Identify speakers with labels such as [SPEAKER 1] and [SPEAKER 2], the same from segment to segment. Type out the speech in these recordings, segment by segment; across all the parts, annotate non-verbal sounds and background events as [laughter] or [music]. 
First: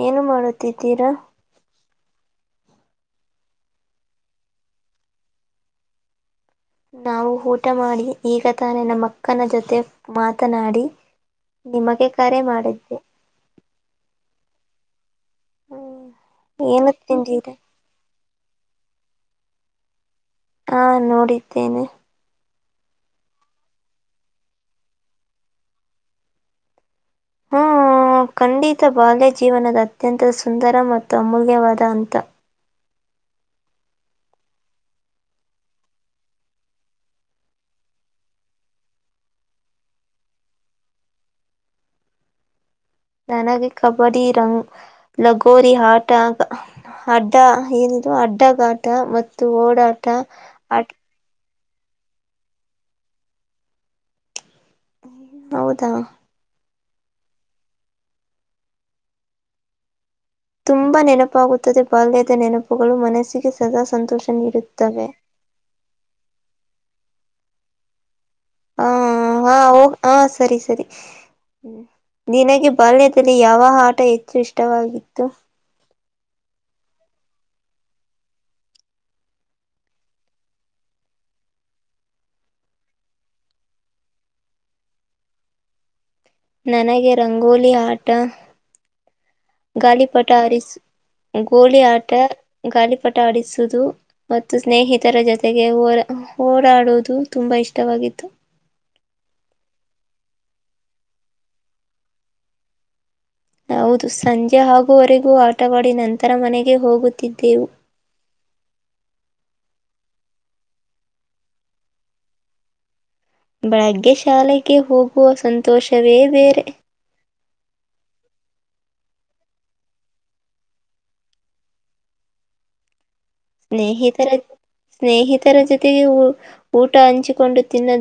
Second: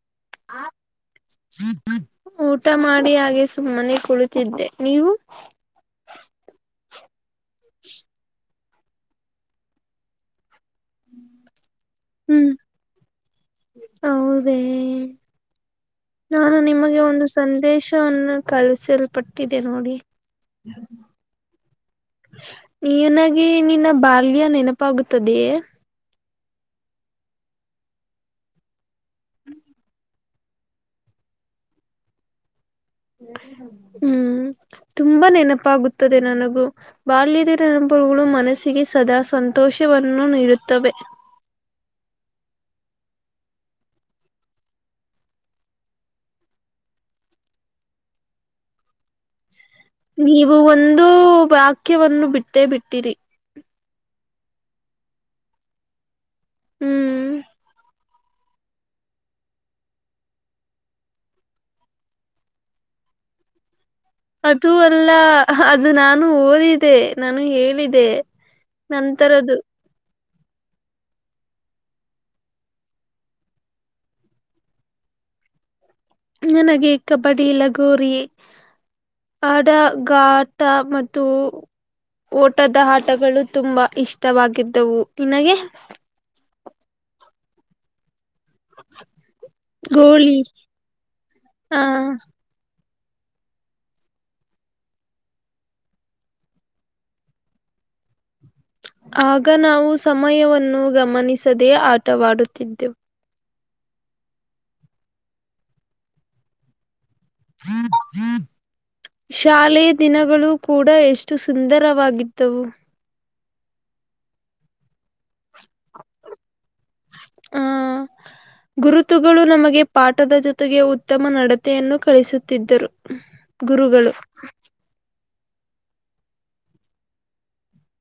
[SPEAKER 1] ಏನು ಮಾಡುತ್ತಿದ್ದೀರಾ? [unintelligible]
[SPEAKER 2] ಊಟ ಮಾಡಿ ಹಾಗೆ ಸುಮ್ಮನೆ ಕುಳಿತಿದ್ದೆ ನೀವು? [unintelligible]
[SPEAKER 1] ನಾವು ಊಟ ಮಾಡಿ ಈಗ ತಾನೆ ನಮ್ಮ ಅಕ್ಕನ ಜೊತೆ ಮಾತ [unintelligible] ಮಾತನಾಡಿ ನಿಮಗೆ ಕರೆ
[SPEAKER 2] ಹ್ಮ್
[SPEAKER 1] ಮಾಡಿದ್ದೆ. [unintelligible]
[SPEAKER 2] ಹೌದೇ? [unintelligible] ನಾನು
[SPEAKER 1] ಏನು
[SPEAKER 2] ನಿಮಗೆ ಒಂದು
[SPEAKER 1] ತಿಂದಿರಿ?
[SPEAKER 2] ಸಂದೇಶವನ್ನು ಕಳಸಿರೂ [unintelligible] ಪಟ್ಟಿದೆ ನೋಡಿ? [unintelligible]
[SPEAKER 1] ಹಾ ನೋಡಿದ್ದೇನೆ. [unintelligible]
[SPEAKER 2] ನೀನಾಗೇ ನಿನ್ನ ಬಾಲ್ಯ ನೆನಪಾಗುತ್ತದೇ [unintelligible]
[SPEAKER 1] ಹೂ [unintelligible] ಹೂ ಖಂಡಿತ ಬಾಲ್ಯ ಜೀವನದ ಅತ್ಯಂತ ಸುಂದರ ಮತ್ತು ಅಮೂಲ್ಯವಾದ ಹಂತ. [unintelligible]
[SPEAKER 2] ಹೂ [unintelligible] ತುಂಬಾ ನೆನಪಾಗುತ್ತದೆ ನನಗೂ ಬಾಲ್ಯದ ನೆನಪಗಳು ಮನಸ್ಸಿಗೆ ಸದಾ ಸಂತೋಷ ತೋಷವನ್ನು ನೀಡುತ್ತವೆ. [unintelligible]
[SPEAKER 1] ನನಗೆ ಕಬಡ್ಡಿ ರಂಗ್ ಲಗೋರಿ ಹಾಟಗಾ [unintelligible] ಆಟ ಏನಿದು ಅಡ್ಡಗಾಟ ಮತ್ತು ಓಟ [unintelligible]
[SPEAKER 2] ನೀವು ಒಂದು ವಾಕ್ಯವನ್ನು ಬಿಟ್ಟೇ ಬಿಟ್ಟಿರಿ. [unintelligible]
[SPEAKER 1] ಹೌದಾ? [unintelligible]
[SPEAKER 2] ಹೂ [unintelligible]
[SPEAKER 1] ತುಂಬಾ ನೆನಪಾಗುತ್ತದೆ ಬಾಲ್ಯದ ನೆನಪುಗಳು ಮನಸ್ಸಿಗೆ ಸದಾ ಸಂತೋಷ
[SPEAKER 2] ಅದು
[SPEAKER 1] ನೀಡುತ್ತವೆ.
[SPEAKER 2] ಅಲ್ಲ ಅದು ನಾನು ಓದಿದೆ ನಾನು ಹೇಳಿದೆ. [unintelligible]
[SPEAKER 1] ಹಾ ಹಾ
[SPEAKER 2] ನಂತರದ್ದು
[SPEAKER 1] ಹ ಹ ಸರಿ ಸರಿ [unintelligible] ಹು ನಿನಗೆ ಬಾಲ್ಯದಲ್ಲಿ ಯಾವ ಹಾಟ ಹೆಚ್ಚು ಇಷ್ಟವಾಗಿತ್ತು. [unintelligible]
[SPEAKER 2] ನನಗೆ ಕಬಡ್ಡಿ ಲಗೋರಿ ಅದಗಾತಾ ಮತ್ತು ಉ [unintelligible] ಓಟದ ಆಟಗಳು ತುಂಬಾ ಇಷ್ಟವಾಗಿದ್ದವು ನಿನಗೆ. [unintelligible]
[SPEAKER 1] ನನಗೆ ರಂಗೋಲಿ ಹಾ ಟ ಗಾಲಿಪಟ
[SPEAKER 2] ಗೋಳಿ
[SPEAKER 1] ಆರಿಸೂ ಗೋಲಿ
[SPEAKER 2] ಆ
[SPEAKER 1] ಆಟ ಗಾಳಿ [unintelligible] ಪಟ ಆಡಿಸುವುದು ಮತ್ತು ಸ್ನೇಹಿತರ ಜೊತೆಗೆ ಓಡಾಡುವುದು ತುಂಬಾ ಇಷ್ಟವ ಇತ್ತು
[SPEAKER 2] ಆಗ ನಾವು ಸಮಯವನ್ನು ಗಮನಿಸದೇ ಆಟವಾಡುತ್ತಿದ್ದೆವು
[SPEAKER 1] ಹೌದು ಸಂಜೆ ಹಾಗೂುವರೆಗೂ ಆಟವಾಡಿ ನಂತರ ಮನೆಗೆ ಹೋಗುತ್ತ ಯದ್ದೇವು
[SPEAKER 2] ಶಾಲೆಯ ದಿನಗಳು ಕೂಡ ಎಷ್ಟು ಸುಂದರವಾಗಿದ್ದವು
[SPEAKER 1] ಬೆಳಗ್ಗೆ ಶಾಲೆಗೆ ಹೋಗುವ ಸಂತೋಷವೇ ಬೇರೆ
[SPEAKER 2] ಆ ಗುರುತುಗಳು ನಮಗೆ ಪಾಠದ ಜೊತೆಗೆ ಉತ್ತಮ ನಡತೆಯನ್ನು ಕಳಿಸುತ್ತಿದ್ದರು ಗುರುಗಳು
[SPEAKER 1] ಸ್ನೇಹಿತರ ಸ್ನೇಹಿತ ಇದರ ಜೊತೆಗೆ ಊಟ ಹಂಚಿಕೊಂಡು ತಿನ್ನ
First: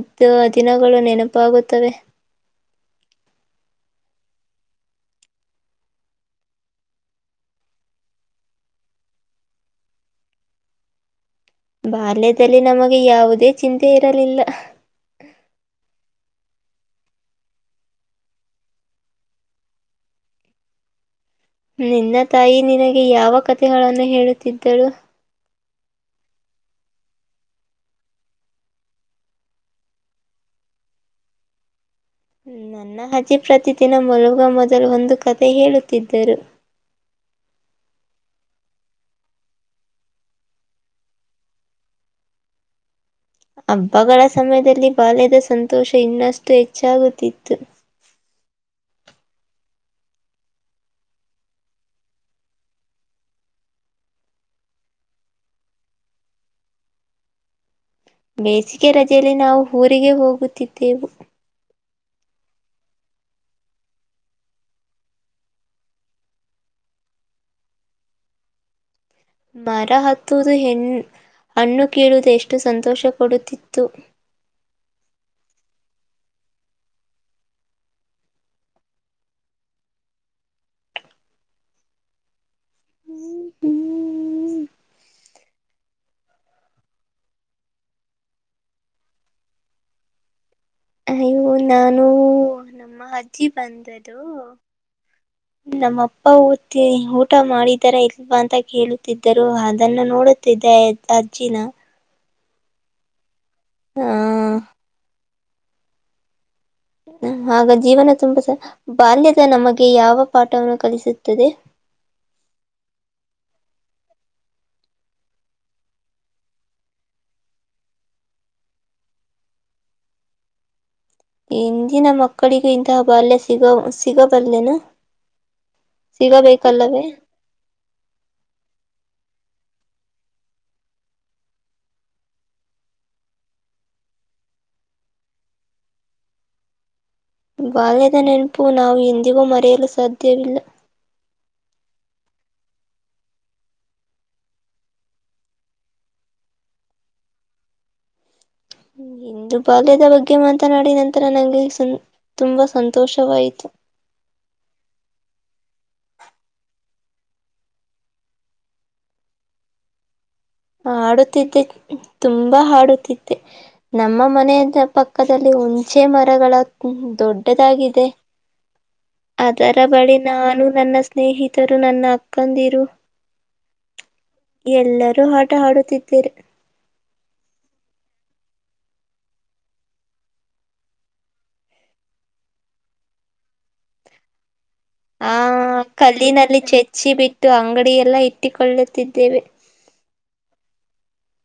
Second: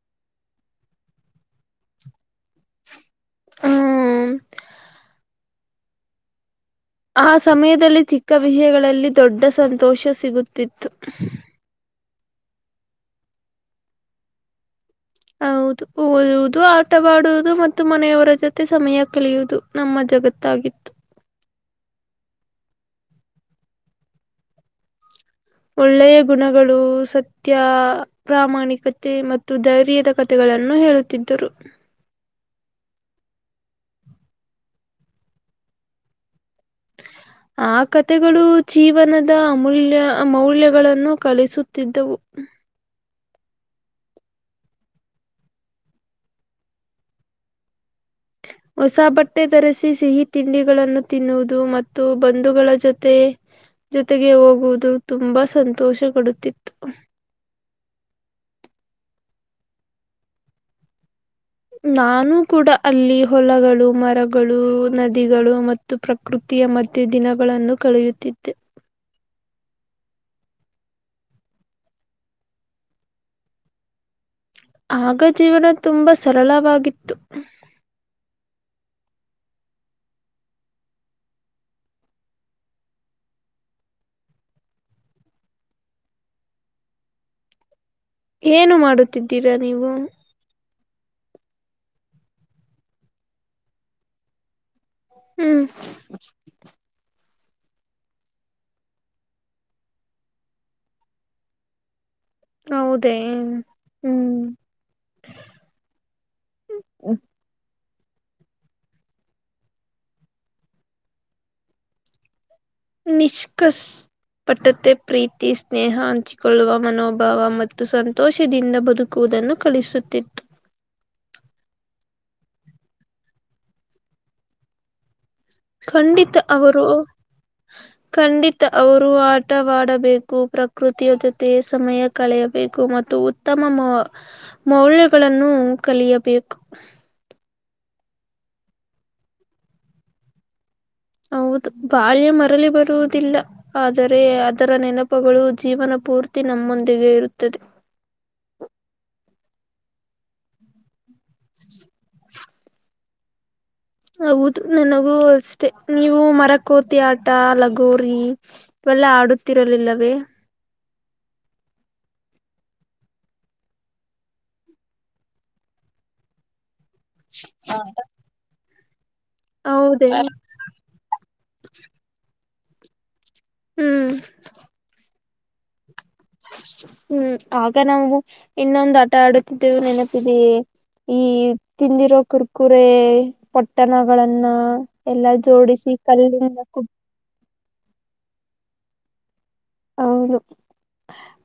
[SPEAKER 1] ದಿನಗಳು ನೆನಪಾಗುತ್ತವೆ
[SPEAKER 2] ಹು ಆ ಸಮಯದಲ್ಲಿ ಚಿಕ್ಕ ವಿಷಯಗಳಲ್ಲಿ ದೊಡ್ಡ ಸಂತೋಷ ಸಿಗುತ್ತಿತ್ತು
[SPEAKER 1] ಬಾಲ್ಯದಲ್ಲಿ ನಮಗೆ ಯಾವುದೇ ಚಿಂತೆ ಇರಲಿಲ್ಲ
[SPEAKER 2] ಹೌದು ಹಓದದು ಆಟವಾಡುವುದು ಮತ್ತು ಮನೆಯವರ ಜೊತೆ ಸಮಯ ಕಲಿಯುವುದು ನಮ್ಮ ಜಗತ್ತಾಗಿತ್ತು
[SPEAKER 1] ನಿನ್ನ ತಾಯಿ ನಿನಗೆ ಯಾವ ಕಥೆಗಳನ್ನು ಹೇಳುತ್ತಿದ್ದಳು
[SPEAKER 2] ಒಳ್ಳೆಯ ಗುಣಗಳು ಸತ್ಯ ಪ್ರಾಮಾಣಿಕತೆ ಮತ್ತು ಧೈರ್ಯದ ಕಥೆಗಳು ಹೇಳುತ್ತಿದ್ದರು
[SPEAKER 1] ನನ್ನ ಹಜೆ ಪ್ರತಿದಿನ ಮಲಗ ಮೊದಲು ಒಂದು ಕತೆೆ ಹೇಳುತ್ತಿದ್ದರು
[SPEAKER 2] ಆ ಕಥೆಗಳು ಜೀವನದ ಅಮೂಲ್ಯ ಮೌಲ್ಯಗಳನ್ನು ಕಳಿಸುತ್ತಿದ್ದವು
[SPEAKER 1] ಹಬ್ಬಗಳ ಸಮಯದಲ್ಲಿ ಬಾಲ್ಯದ ಸಂತೋಷ ಇನ್ನಷ್ಟು ಹೆಚ್ಚಾಗುತ್ತಿತ್ತು
[SPEAKER 2] ಹೊಸ ಬಟ್ಟೆ ಧರಿಸಿ ಸಿಹಿ ತಿಂಡಿಗಳನ್ನು ತಿನ್ನುವುದು ಮತ್ತು ಬಂಧುಗಳ ಜೊತೆ ಜೊತೆಗೆ ಹೋಗುವುದು ತುಂಬಾ ಸಂತೋಷ ಕೊಡುತ್ತಿತ್ತು.
[SPEAKER 1] ಬೇಸಿಗೆ ರಜೆಯಲ್ಲಿ ನಾವು ಊರಿಗೆ ಹೋಗುತ್ತಿದ್ದೆವು.
[SPEAKER 2] ನಾನು ಕೂಡ ಅಲ್ಲಿ ಹೊಲಗಳು ಮರಗಳು ನದಿಗಳು ಮತ್ತು ಪ್ರಕೃತಿಯ ಮತ್ತೆ ದಿನಗಳನ್ನು ಕಳೆಯುತ್ತಿದ್ದತ್ತು.
[SPEAKER 1] ಮರ ಹತ್ತುವುದು ಹೆಣ ಹಣ್ಣು ಕೀಳುವುದು ಎಷ್ಟು ಸಂತೋಷ ಕೊಡುತ್ತಿತ್ತು.
[SPEAKER 2] ಆಗ ಜೀವನ ತುಂಬಾ ಸರಳವಾಗಿತ್ತು.
[SPEAKER 1] ಹ್ಮ ಹ್ಮ
[SPEAKER 2] ಏನು ಮಾಡುತ್ತಿದ್ದೀರಾ ನೀವು
[SPEAKER 1] ಅಯ್ಯೋ ನಾನು ನಮ್ಮ ಅಜ್ಜಿ ಬಂದ್ದು
[SPEAKER 2] ಹ್ಮ್
[SPEAKER 1] ನಮ್ಮ ಅಪ್ಪ ಊತಿ ಊ ಊಟ ಮಾಡಿದರ ಇಲ್ವಾ ಅಂತ ಕೇಳುತ್ತಿದ್ದರು ಅದನ್ನು ನೋಡುತ್ತಿದ್ದೆ ಅಜ್ಜಿನ
[SPEAKER 2] ಹೌದೇ
[SPEAKER 1] ಆ
[SPEAKER 2] ಹ್ಮ್
[SPEAKER 1] ಹಾಗ ಜೀವನ ತುಂಬ ಸ ಬಾಲ್ಯದ ನಮಗೆ ಯಾವ ಪಾಠವನ್ನು ಕಲಿಸುತ್ತದೆ
[SPEAKER 2] ನಿಷ್ಕಷ ಪಟ್ಟತ್ತ ಪ್ರೀತಿ ಸ್ನೇಹ ಹಂಚಿಕೊಳ್ಳುವ ಮನೋಭಾವ ಮತ್ತು ಸಂತೋಷದಿಂದ ಬದುಕುವುದು. ನ್ನು ಕಳಿಸುತ್ತಿತ್ತು.
[SPEAKER 1] ಇಂದಿನ ಮಕ್ಕಳಿಗೂ ಇಂತಹ ಬಾಲ್ಯ ಸಿಗ ಸಿಗಬಲ್ಲಲ್ಲೇನಾ
[SPEAKER 2] ಖಂಡಿತ ಅವರು ಖಂಡಿತ ಅವರು ಆಟ ವಡಬೇಕು ಪ್ರಕೃತಿಯ ಜೊತೆ ಸಮಯ ಕಳೆಯಬೇಕು ಮತ್ತು ಉತ್ತಮ ಮ ಮೌಲ್ಯಗಳನ್ನು ಕಲಿಯಬೇಕು
[SPEAKER 1] ಬಾಲ್ಯದ ನೆನಪು ನಾವು ಎಂದಿಗೂ ಮರೆಯಲು ಸಾಧ್ಯವಿಲ್ಲ
[SPEAKER 2] ಬಾಳ್ಯ ಮರಳ ಬರುವುದಿಲ್ಲ ಆದರೆ ಅದರ ನೆನಪುಗಳು ಜೀವನ ಪೂರ್ತಿ ನ ನಮ್ಮೊಂದಿಗೆ ಇರುತ್ತದೆ.
[SPEAKER 1] ಹೇಳಿ ಇಂದು ಬಾಲ್ಯದ ಬಗ್ಗೆ ಮಾತನಾಡಿ ನಂತರ ನಂಗೆ ಸುಂ ತುಂಬಾ ಸಂತೋಷವಾಯಿತು.
[SPEAKER 2] ಹೌದು ನನಗೂ ಅಷ್ಟೆ ನೀವು ಮರಕೋತಿ ಆಟ ಲಗೋರಿ ವೆಲ್ಲ ಆಡುತ್ತಿರಲಿಲ್ಲವೇ.
[SPEAKER 1] ಆಡುತ್ತಿದ್ದೆ ತುಂಬಾ ಹಾಡುತ್ತಿದ್ದೆ ನಮ್ಮ ಮನೆಯ ಪಕ್ಕದಲ್ಲಿ ಹುಂಚೆ ಮರಗಳ ದೊಡ್ಡದಾಗಿದೆ. ಅದರ
[SPEAKER 2] ಹೌದೇ
[SPEAKER 1] ಬಳಿ ನಾನು ನನ್ನ ಸ್ನೇಹಿತರು ನನ್ನ ಅಕ್ಕಂದಿರು.
[SPEAKER 2] ಹ್ಮ್
[SPEAKER 1] ಎಲ್ಲರೂ ಆಟ ಆಡುತ್ತಿದ್ದೀರಿ.
[SPEAKER 2] ಹ್ಮ್ ಆಗ ನಾವು ಇನ್ನೊಂದು ಆಟ ಆಡುತ್ತಿದ್ದೆವು ನೆನಪಿದೆಯೇ. ಈ ತಿಂದಿರೋ ಕುರ್ಕುರೆ ಪೊಟ್ಟಣಗಳನ್ನ. ಎಲ್ಲಾ
[SPEAKER 1] ಆ
[SPEAKER 2] ಜೋಡಿಸಿ
[SPEAKER 1] ಕಲ್ಲಿನಲ್ಲಿ
[SPEAKER 2] ಕಲ್ಲಿಂದ ಕು
[SPEAKER 1] ಚೆಚ್ಚಿ ಬಿಟ್ಟು ಅಂಗಡಿ ಎಲ್ಲ ಇಟ್ಟಿಕೊಳ್ಳುತ್ತಿದ್ದೇವೆ.
[SPEAKER 2] ಹೌದು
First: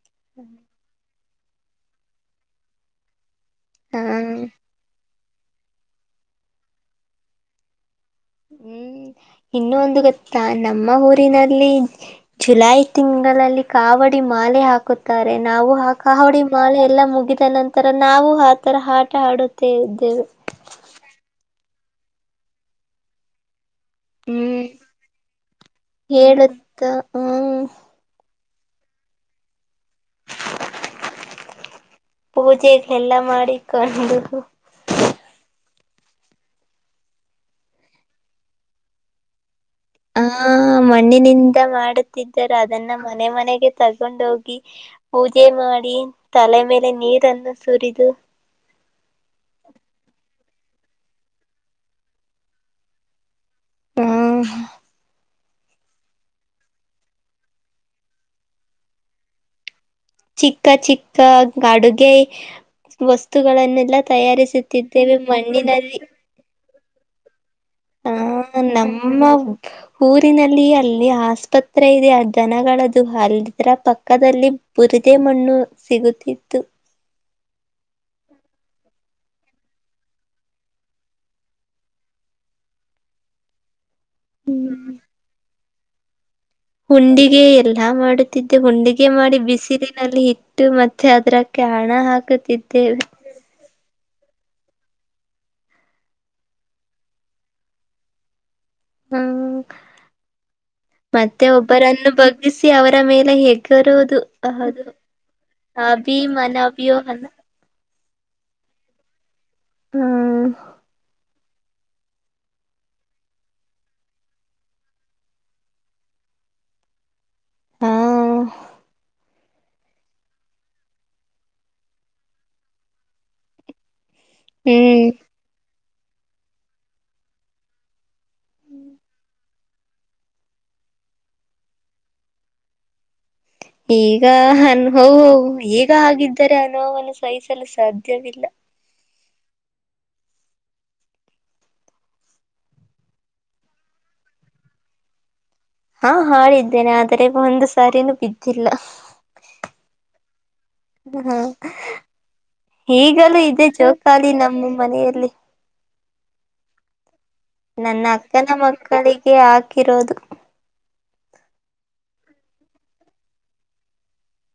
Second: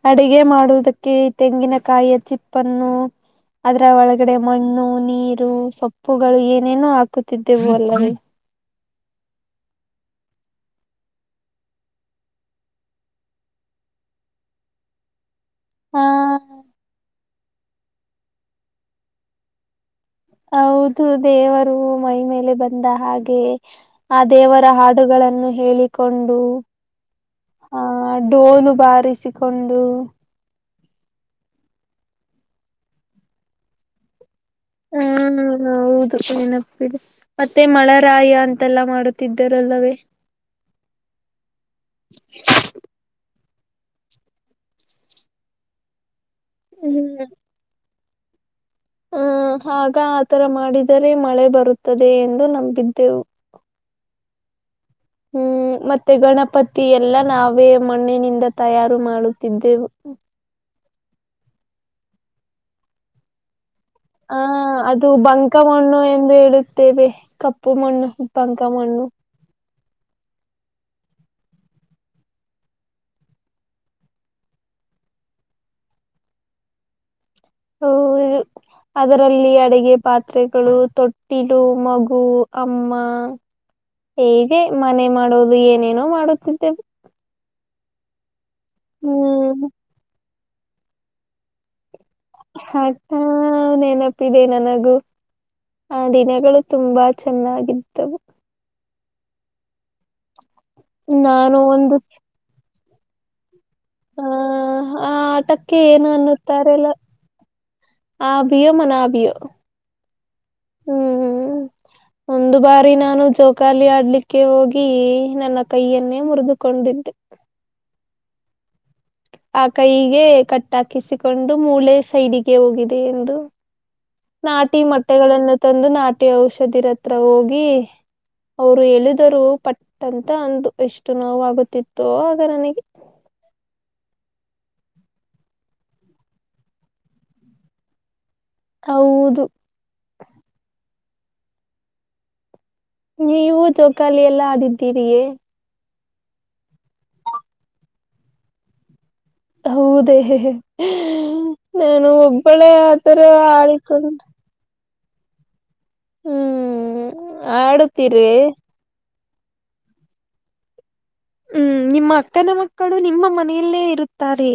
[SPEAKER 2] ಅಡಿಗೆ ಮಾಡುವುದಕ್ಕೆ. ಕೆ ತೆಂಗಿನಕಾಯಿಯ ಚಿಪ್ಪನ್ನು ಅದರ ಒಳಗಡೆ
[SPEAKER 1] ಆ.
[SPEAKER 2] ಮಣ್ಣು ನೀರ್ ರು ಸೊಪ್ಪುಗಳು ಏನೇನೋ ಹಾಕುತ್ತಿದ್ದೆವು ಅಲ್ಲವೇ.
[SPEAKER 1] ಹ್ಮ್ ಇನ್ನು ಒಂದು ಗೊತ್ತಾ ನಮ್ಮ ಊರಿನಲ್ಲಿ ಜುಲೈ ತಿಂಗಳಲ್ಲಿ ಕಾವಡಿ ಮ ಮಾಲೆ ಹಾಕುತ್ತಾರೆ. ರೆ ನಾವು ಆ
[SPEAKER 2] ಹಾ
[SPEAKER 1] ಕಹಡಿ ಮಾಲೆ ಎಲ್ಲ ಮುಗಿದ ನಂತರ ನಾವು ಆತರ ಆಟ ಆಡುತ್ತೇ ಇದ್ದೆವು
[SPEAKER 2] ಹೌದು ದೇವರು ಮೈ ಮೇಲೆ ಬಂದ ಹಾಗೆ. ಆ ದೇವರ
[SPEAKER 1] ಹ್ಮ್
[SPEAKER 2] ಹಾಡುಗಳನ್ನು ಹೇಳಿಕೊಂಡು
[SPEAKER 1] ಹೇಳುತ್ತ ಹ್ಮ್
[SPEAKER 2] ಆ ಡೋಲು ಬಾರಿಸಿಕೊಂಡು.
[SPEAKER 1] ಪೂಜೆಗೆ ಎಲ್ಲ ಮಾಡಿ ಕೊಂಡು.
[SPEAKER 2] ಹ್ಮ್ ಹೌದು ನೆನಪಿದೆ ಮತ್ತೆ ಮಳರಾಯ ಅಂತೆಲ್ಲಾ ಮಾಡುತ್ತಿದ್ದ
[SPEAKER 1] ಹಾ ಮಣ್ಣಿನಿಂದ ಮಾಡುತ್ತಿದ್ದರ ಅದನ್ನ ಮನೆ ಮನೆ ಏ ತಗೊಂಡೋಗಿ ಪೂಜೆ ಮಾಡಿ ತಲೆ ಮೇಲೆ ನೀರನ್ನು ಸುರಿದು-
[SPEAKER 2] ಹ್ಮ ಆಗ ಆತರ ಮಾಡಿದರೆ ಮಳೆ ಬರುತ್ತದೆ ಎಂದು ನಂಬಿದ್ದೆವು.
[SPEAKER 1] ಹ್ಮ್
[SPEAKER 2] ಹ್ಮ್ ಮತ್ತೆ ಗಣಪತಿ ಎಲ್ಲ ನಾವೇ ಮಣ್ಣಿನಿಂದ ತಯಾರು ಮಾಡುತ್ತಿದ್ದೆವು.
[SPEAKER 1] ಚಿಕ್ಕ ಚಿಕ್ಕ ಅಡುಗೆ ವಸ್ತುಗಳನ್ನು
[SPEAKER 2] ಹ ಅದು ಬಂಕ ಮಣ್ಣು ಎಂದು ಹೇಳು ತ್ತೇವೆ ಕಪ್ಪು ಮಣ್ಣು
[SPEAKER 1] ಆ
[SPEAKER 2] ಬಂಕ ಮಣ್ಣು.
[SPEAKER 1] ನಮ್ಮ ಊರಿನಲ್ಲಿ ಅಲ್ಲಿ ಆಸ್ಪತ್ರೆ ಇದೆ ಆ ದನಗಳದುು ಹಲಿದ್ರಾ ಪಕ್ಕದಲ್ಲಿ ಪುದುದೇ ಮಣ್ಣು ಸಿಗುತ್ತಿತ್ತು.
[SPEAKER 2] ಹ ಅದರಲ್ಲಿ ಅಡಗೆ ಪಾತ್ರೆಗಳು ತೊಟ್ಟಿಲು ಮಗು ಅಮ್ಮ. ಹೀಗೆ
[SPEAKER 1] ಹ್ಮ್
[SPEAKER 2] ಮನೆ ಮಾಡೋದು ಏನೇನೋ ಮಾಡುತ್ತಿ
[SPEAKER 1] ಹುಂಡಿಗೆ ಎಲ್ಲಾ ಮಾಡುತ್ತಿದ್ದೆ ಹುಂಡಿಗೆ ಮಾಡಿ
[SPEAKER 2] ಹ್ಮ್
[SPEAKER 1] ಬಿಸಿಲಿನಲ್ಲಿ ಇ ಇಟ್ಟು ಮತ್ತೆ ಅದ್ರಕ್ಕೆ ಹಣ ಹಾಕ
[SPEAKER 2] ಹತಾ ನೆನಪಿದೆ ನನಗೆ. ಗು ಆ ದಿನಗಳು ತುಂಬಾ ಚೆನ್ನಾಗಿದ್ದವು.
[SPEAKER 1] ಹ್ಮ್ ಮತ್ತೆ
[SPEAKER 2] ನಾನು ಒಂದು
[SPEAKER 1] ಒಬ್ಬರನ್ನು ಬಗ್ಗಿಸಿ ಅವರ ಮೇಲೆ ಹೆಗ್ ಎಗರುವುದೂ
[SPEAKER 2] ಆ
[SPEAKER 1] ಹೌದು
[SPEAKER 2] ಆ ಆಟಕ್ಕೆ ಏನು
[SPEAKER 1] ಅಭಿಮನ
[SPEAKER 2] ಅನ್ನುತ್ತಾರೆಲ್ಲ
[SPEAKER 1] ಅಭಿಯೋ ಅನ್ನ
[SPEAKER 2] ಆ ಬಿಯೋ ಮನಾಬಿಯೋ.
[SPEAKER 1] ಹ್ಮ್
[SPEAKER 2] ಹ್ಮ್ ಒಂದು ಬಾರಿ ನಾನು ಜೋಕಾಲಿ ಆಡ್ಲಿಕ್ಕೆ ಹೋಗಿ ನನ್ನ ಕೈಯನ್ನೇ ಮುರಿದುಕೊಂಡಿದ್ದೆ.
[SPEAKER 1] ಹ್ಮ
[SPEAKER 2] ಆ ಕೈಗೆ ಕಟ್ ಹಾಕಿಸಿಕೊಂಡು ಮೂಳೆ ಸೈಡಿಗೆ ಹೋಗಿದೆ ಎಂದು.
[SPEAKER 1] [inaudible]
[SPEAKER 2] ನಾಟಿ
[SPEAKER 1] ಹ್ಮ್
[SPEAKER 2] ಮೊಟ್ಟೆಗಳನ್ನು ತಂದು ನಾಟಿ ಔಷಧಿರ ಹತ್ರ ಹೋಗಿ. ಅವರು ಎಳಿದರು ಪಟ್ಟಂತ ಅಂದು ಎಷ್ಟು ನೋವು ಆಗುತ್ತಿತ್ತೊ ಆಗ ನನಗೆ.
[SPEAKER 1] [inaudible] ಈಗ ಹ ಹ ಈಗ ಆಗಿದ್ದರೆ ಅನುಭವನ್ನು ಸಹಿಸಲು ಸಾಧ್ಯವಿಲ್ಲ
[SPEAKER 2] ಹೌದು ನೀವು ಜೋಕಾಲಿ ಎಲ್ಲಾ ಆಡಿದ್ದೀರಿಯೇ
[SPEAKER 1] ಹಾ ಹಾಿದ್ದೇನೆ ಆದೆ ಒಂದು್ ಸಾರಿನೂ ಬಿದ್ದಿಲ್ಲ
[SPEAKER 2] ಹೌದ
[SPEAKER 1] ಹ
[SPEAKER 2] ನಾನು ಒಬ್ಬಳೆ ಆತರ
[SPEAKER 1] ಈಗಲೂ ಇದೆ
[SPEAKER 2] ಆಳಿಕಂಟ
[SPEAKER 1] ಜೋಕಾಲಿ ನಮ್ಮ ಮನೆಯಲ್ಲಿ
[SPEAKER 2] ಹ್ಮ್
[SPEAKER 1] ನನ್ನ
[SPEAKER 2] ಆಡುತ್ತೀರಿ
[SPEAKER 1] ಅಕ್ಕನ ಮಕ್ಕಳಿಗೆ ಹಾಕಿರೋದು
[SPEAKER 2] ಹ್ಮ್ ನಿಮ್ಮ ಅಕ್ಕನ ಮಕ್ಕಳು ನಿಮ್ಮ ಮನೆಯಲ್ಲೇ ಇರುತ್ತಾರೇ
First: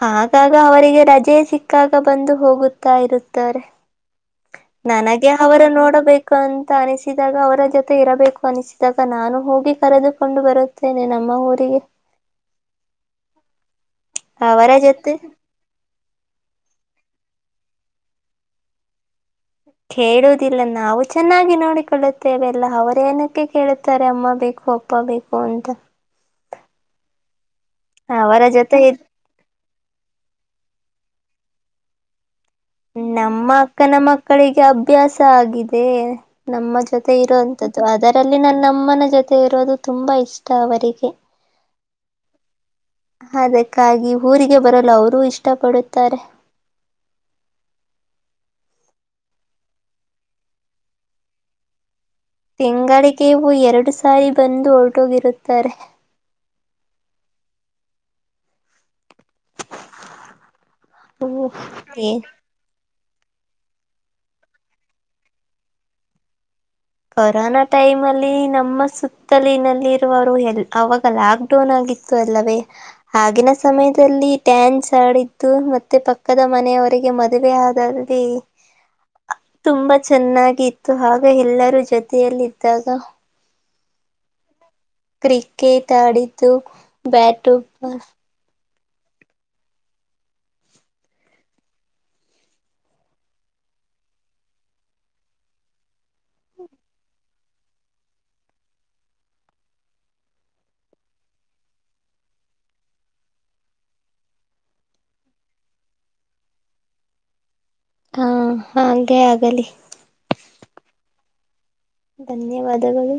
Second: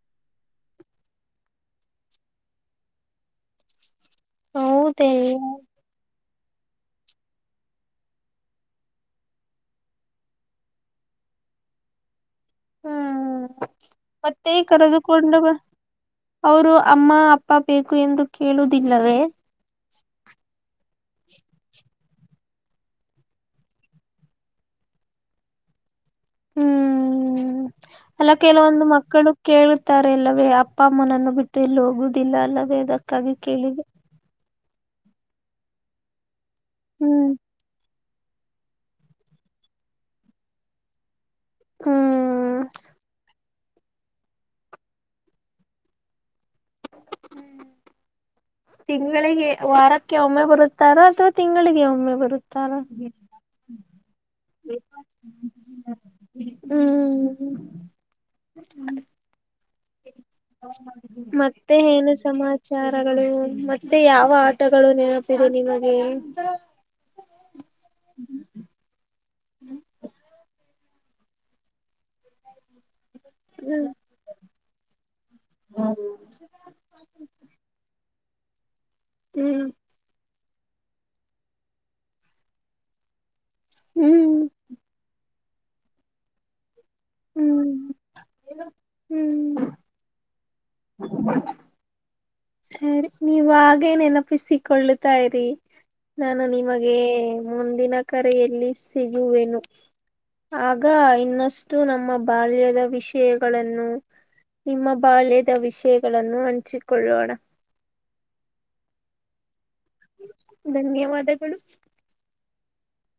[SPEAKER 1] ಹಾಗಾಗ ಅವರಿಗೆ ರಜೆ ಸಿಕ್ಕಾಗ ಬಂದು ಹೋಗುತ್ತಾ ಇರುತ್ತಾರೆ
[SPEAKER 2] ಹೌದೇ
[SPEAKER 1] ನನಗೆ ಅವರು ನೋಡಬೇಕು ಅಂತ ಅನಿಸಿದಾಗ ಅವರ ಜೊತೆ ಇರಬೇಕು ಅನಿಸಿದಾಗ ನಾನು ಹೋಗಿ ಕರೆದುಕೊಂಡು ಬರುತ್ತೇನೆ ನಮ ಅಮ್ಮ ಊರಿಗೆರಿಗೆ
[SPEAKER 2] ಹ್ಮ್ ಮತ್ತೆ
[SPEAKER 1] ಅವರ ಜೊತೆ
[SPEAKER 2] ಕರೆದುಕೊಂಡುವ ಅವರು ಅಮ್ಮ ಅಪ್ಪ ಬೇಕು ಎಂದು ಕೇಳುವುದಿಲ್ಲವೇ
[SPEAKER 1] ಕೇಳುದಿಲ್ಲ ನಾವು ಚೆನ್ನಾಗಿ ನೋಡಿಕೊಳ್ಳುತ್ತೆ ೇವೆಲ್ಲ ಅವರೇಏನಕ್ಕೆ ಕೇಳುತ್ತಾರೆ ಅಮ್ಮ ಬೇಕು ಅಪ್ಪ ಬೇಕು ಅಂತ
[SPEAKER 2] ಹ್ಮ್ ಅಲ್ಲ
[SPEAKER 1] ಅವರ ಜೊತೆ
[SPEAKER 2] ಕೆಲವೊಂದು ಮಕ್ಕಳು ಕೇಳ ಇತ ಅಲ್ಲವೇ ಅಪ್ಪ ಅಮ್ಮನನ್ನು ಬಿಟ್ಟು ಎಲ್ಲಿ ಹೋಗುದಿಲ್ಲ ಅಲ್ಲವ
[SPEAKER 1] ನಮ್ಮ ಅಕ್ಕನ ಮಕ್ಕಳಿಗೆ ಅಭ್ಯಾಸ ಆಗಿದೆ ನಮ್ಮ ಜೊತೆ
[SPEAKER 2] ಹ್ಮ್
[SPEAKER 1] ಇರುವೋಂಂತದ್ದು ಅ ಲ್ಲಿ ನನ್ನಮ್ಮನ ಜೊತೆ ಇರೋದು ತುಂಬಾ ಇಷ್ಟ ಅವರಿಗೆ
[SPEAKER 2] ಹ್ಮ್
[SPEAKER 1] ಅದಕ್ಕಾಗಿ ಊರಿಗೆ ಬರಲು ಅವರು ಇಷ್ಟ ಪಡುತ್ತಾರೆ.
[SPEAKER 2] ತಿಂಗಳಿಗೆ ವಾರಕ್ಕೆ ಒಮ್ಮೆ ಬರುತ್ತಾರೋ ಅಥವಾ ತಿಂಗಳಿಗೆ ಒಮ್ಮೆ ಬರುತ್ತಾರಾ
[SPEAKER 1] ತಿಂಗಳಿಗೊ ಎರಡು ಸಾರಿ ಬಂದು ಹೊರಟೋಗಿರುತ್ತಾರೆ.
[SPEAKER 2] ಹ್ಮ್ ಮತ್ತೆ ಏನು
[SPEAKER 1] ಏನ್
[SPEAKER 2] ಸಮಾಚಾರ ಮತ್ತೆ ಯಾವ ಆಟಗಳು ನೆನಪಿದೆ ನಿಮಗೆ
[SPEAKER 1] ಕೊರೋನಾ ಟೈಮ್ಲ್ಲಿ ನಮ್ಮ ಸುತ್ತಲಿನಲ್ಲಿರುವವರು ಹೆಲ್ ಅವಾಗ ಲಾಕ್ ಡೌನ್ ಆಗಿತ್ತು ಅಲ್ಲವೇ ಆಗಿನ
[SPEAKER 2] ಹ್ಮ್
[SPEAKER 1] ಸಮಯದಲ್ಲಿ ಟ್ಯಾನ್ಸ್ ಆಡಿದ್ದು ಮತ್ತೆ ಪಕ್ಕದ ಮನೆಯವರಿಗೆ ಮದುವೆ ಆದಲ್ಲಿ ತುಂಬಾ ಚೆನ್ನಾಗಿತ್ತು ಹಾಗ ಎಲ್ಲರೂ ಜೊತೆಯಲ್ಲಿದ್ದಾಗ
[SPEAKER 2] ಹ್ಮ್
[SPEAKER 1] ಕ್ರಿಕೆಟ್ ಆಡಿದ್ದು
[SPEAKER 2] ಹ್ಮ್
[SPEAKER 1] ಬ್ಯಾಟಬಲ್
[SPEAKER 2] ಹ್ಮ್ ಹ್ಮ್ ತ ಸರಿ ನೀವ ಆಗೇ ನೆನಪಿಸಿಕೊಳ್ಳತಾಯ್ರರಿ ನಾನು ನಿಮಗೆ ಮುಂದಿನ ಕರೆಯಲ್ಲಿ ಸಿಗುವೆನು ಆಗ ಇನ್ನಷ್ಟು ನಮ್ಮ ಬಾಲ್ಯದ ವಿಷಯಗಳನ್ನು ನಿಮ್ಮ ಬಾಳಯದ ವಿಷಯಗಳನ್ನು ಹಂಚಿಕೊಳ್ಳೋಣ
[SPEAKER 1] ಹಾ ಹಾಗೆ ಆಗಲಿ
[SPEAKER 2] ಧನ್ಯವಾದಗಳು
[SPEAKER 1] ಧನ್ಯವಾದಗಳು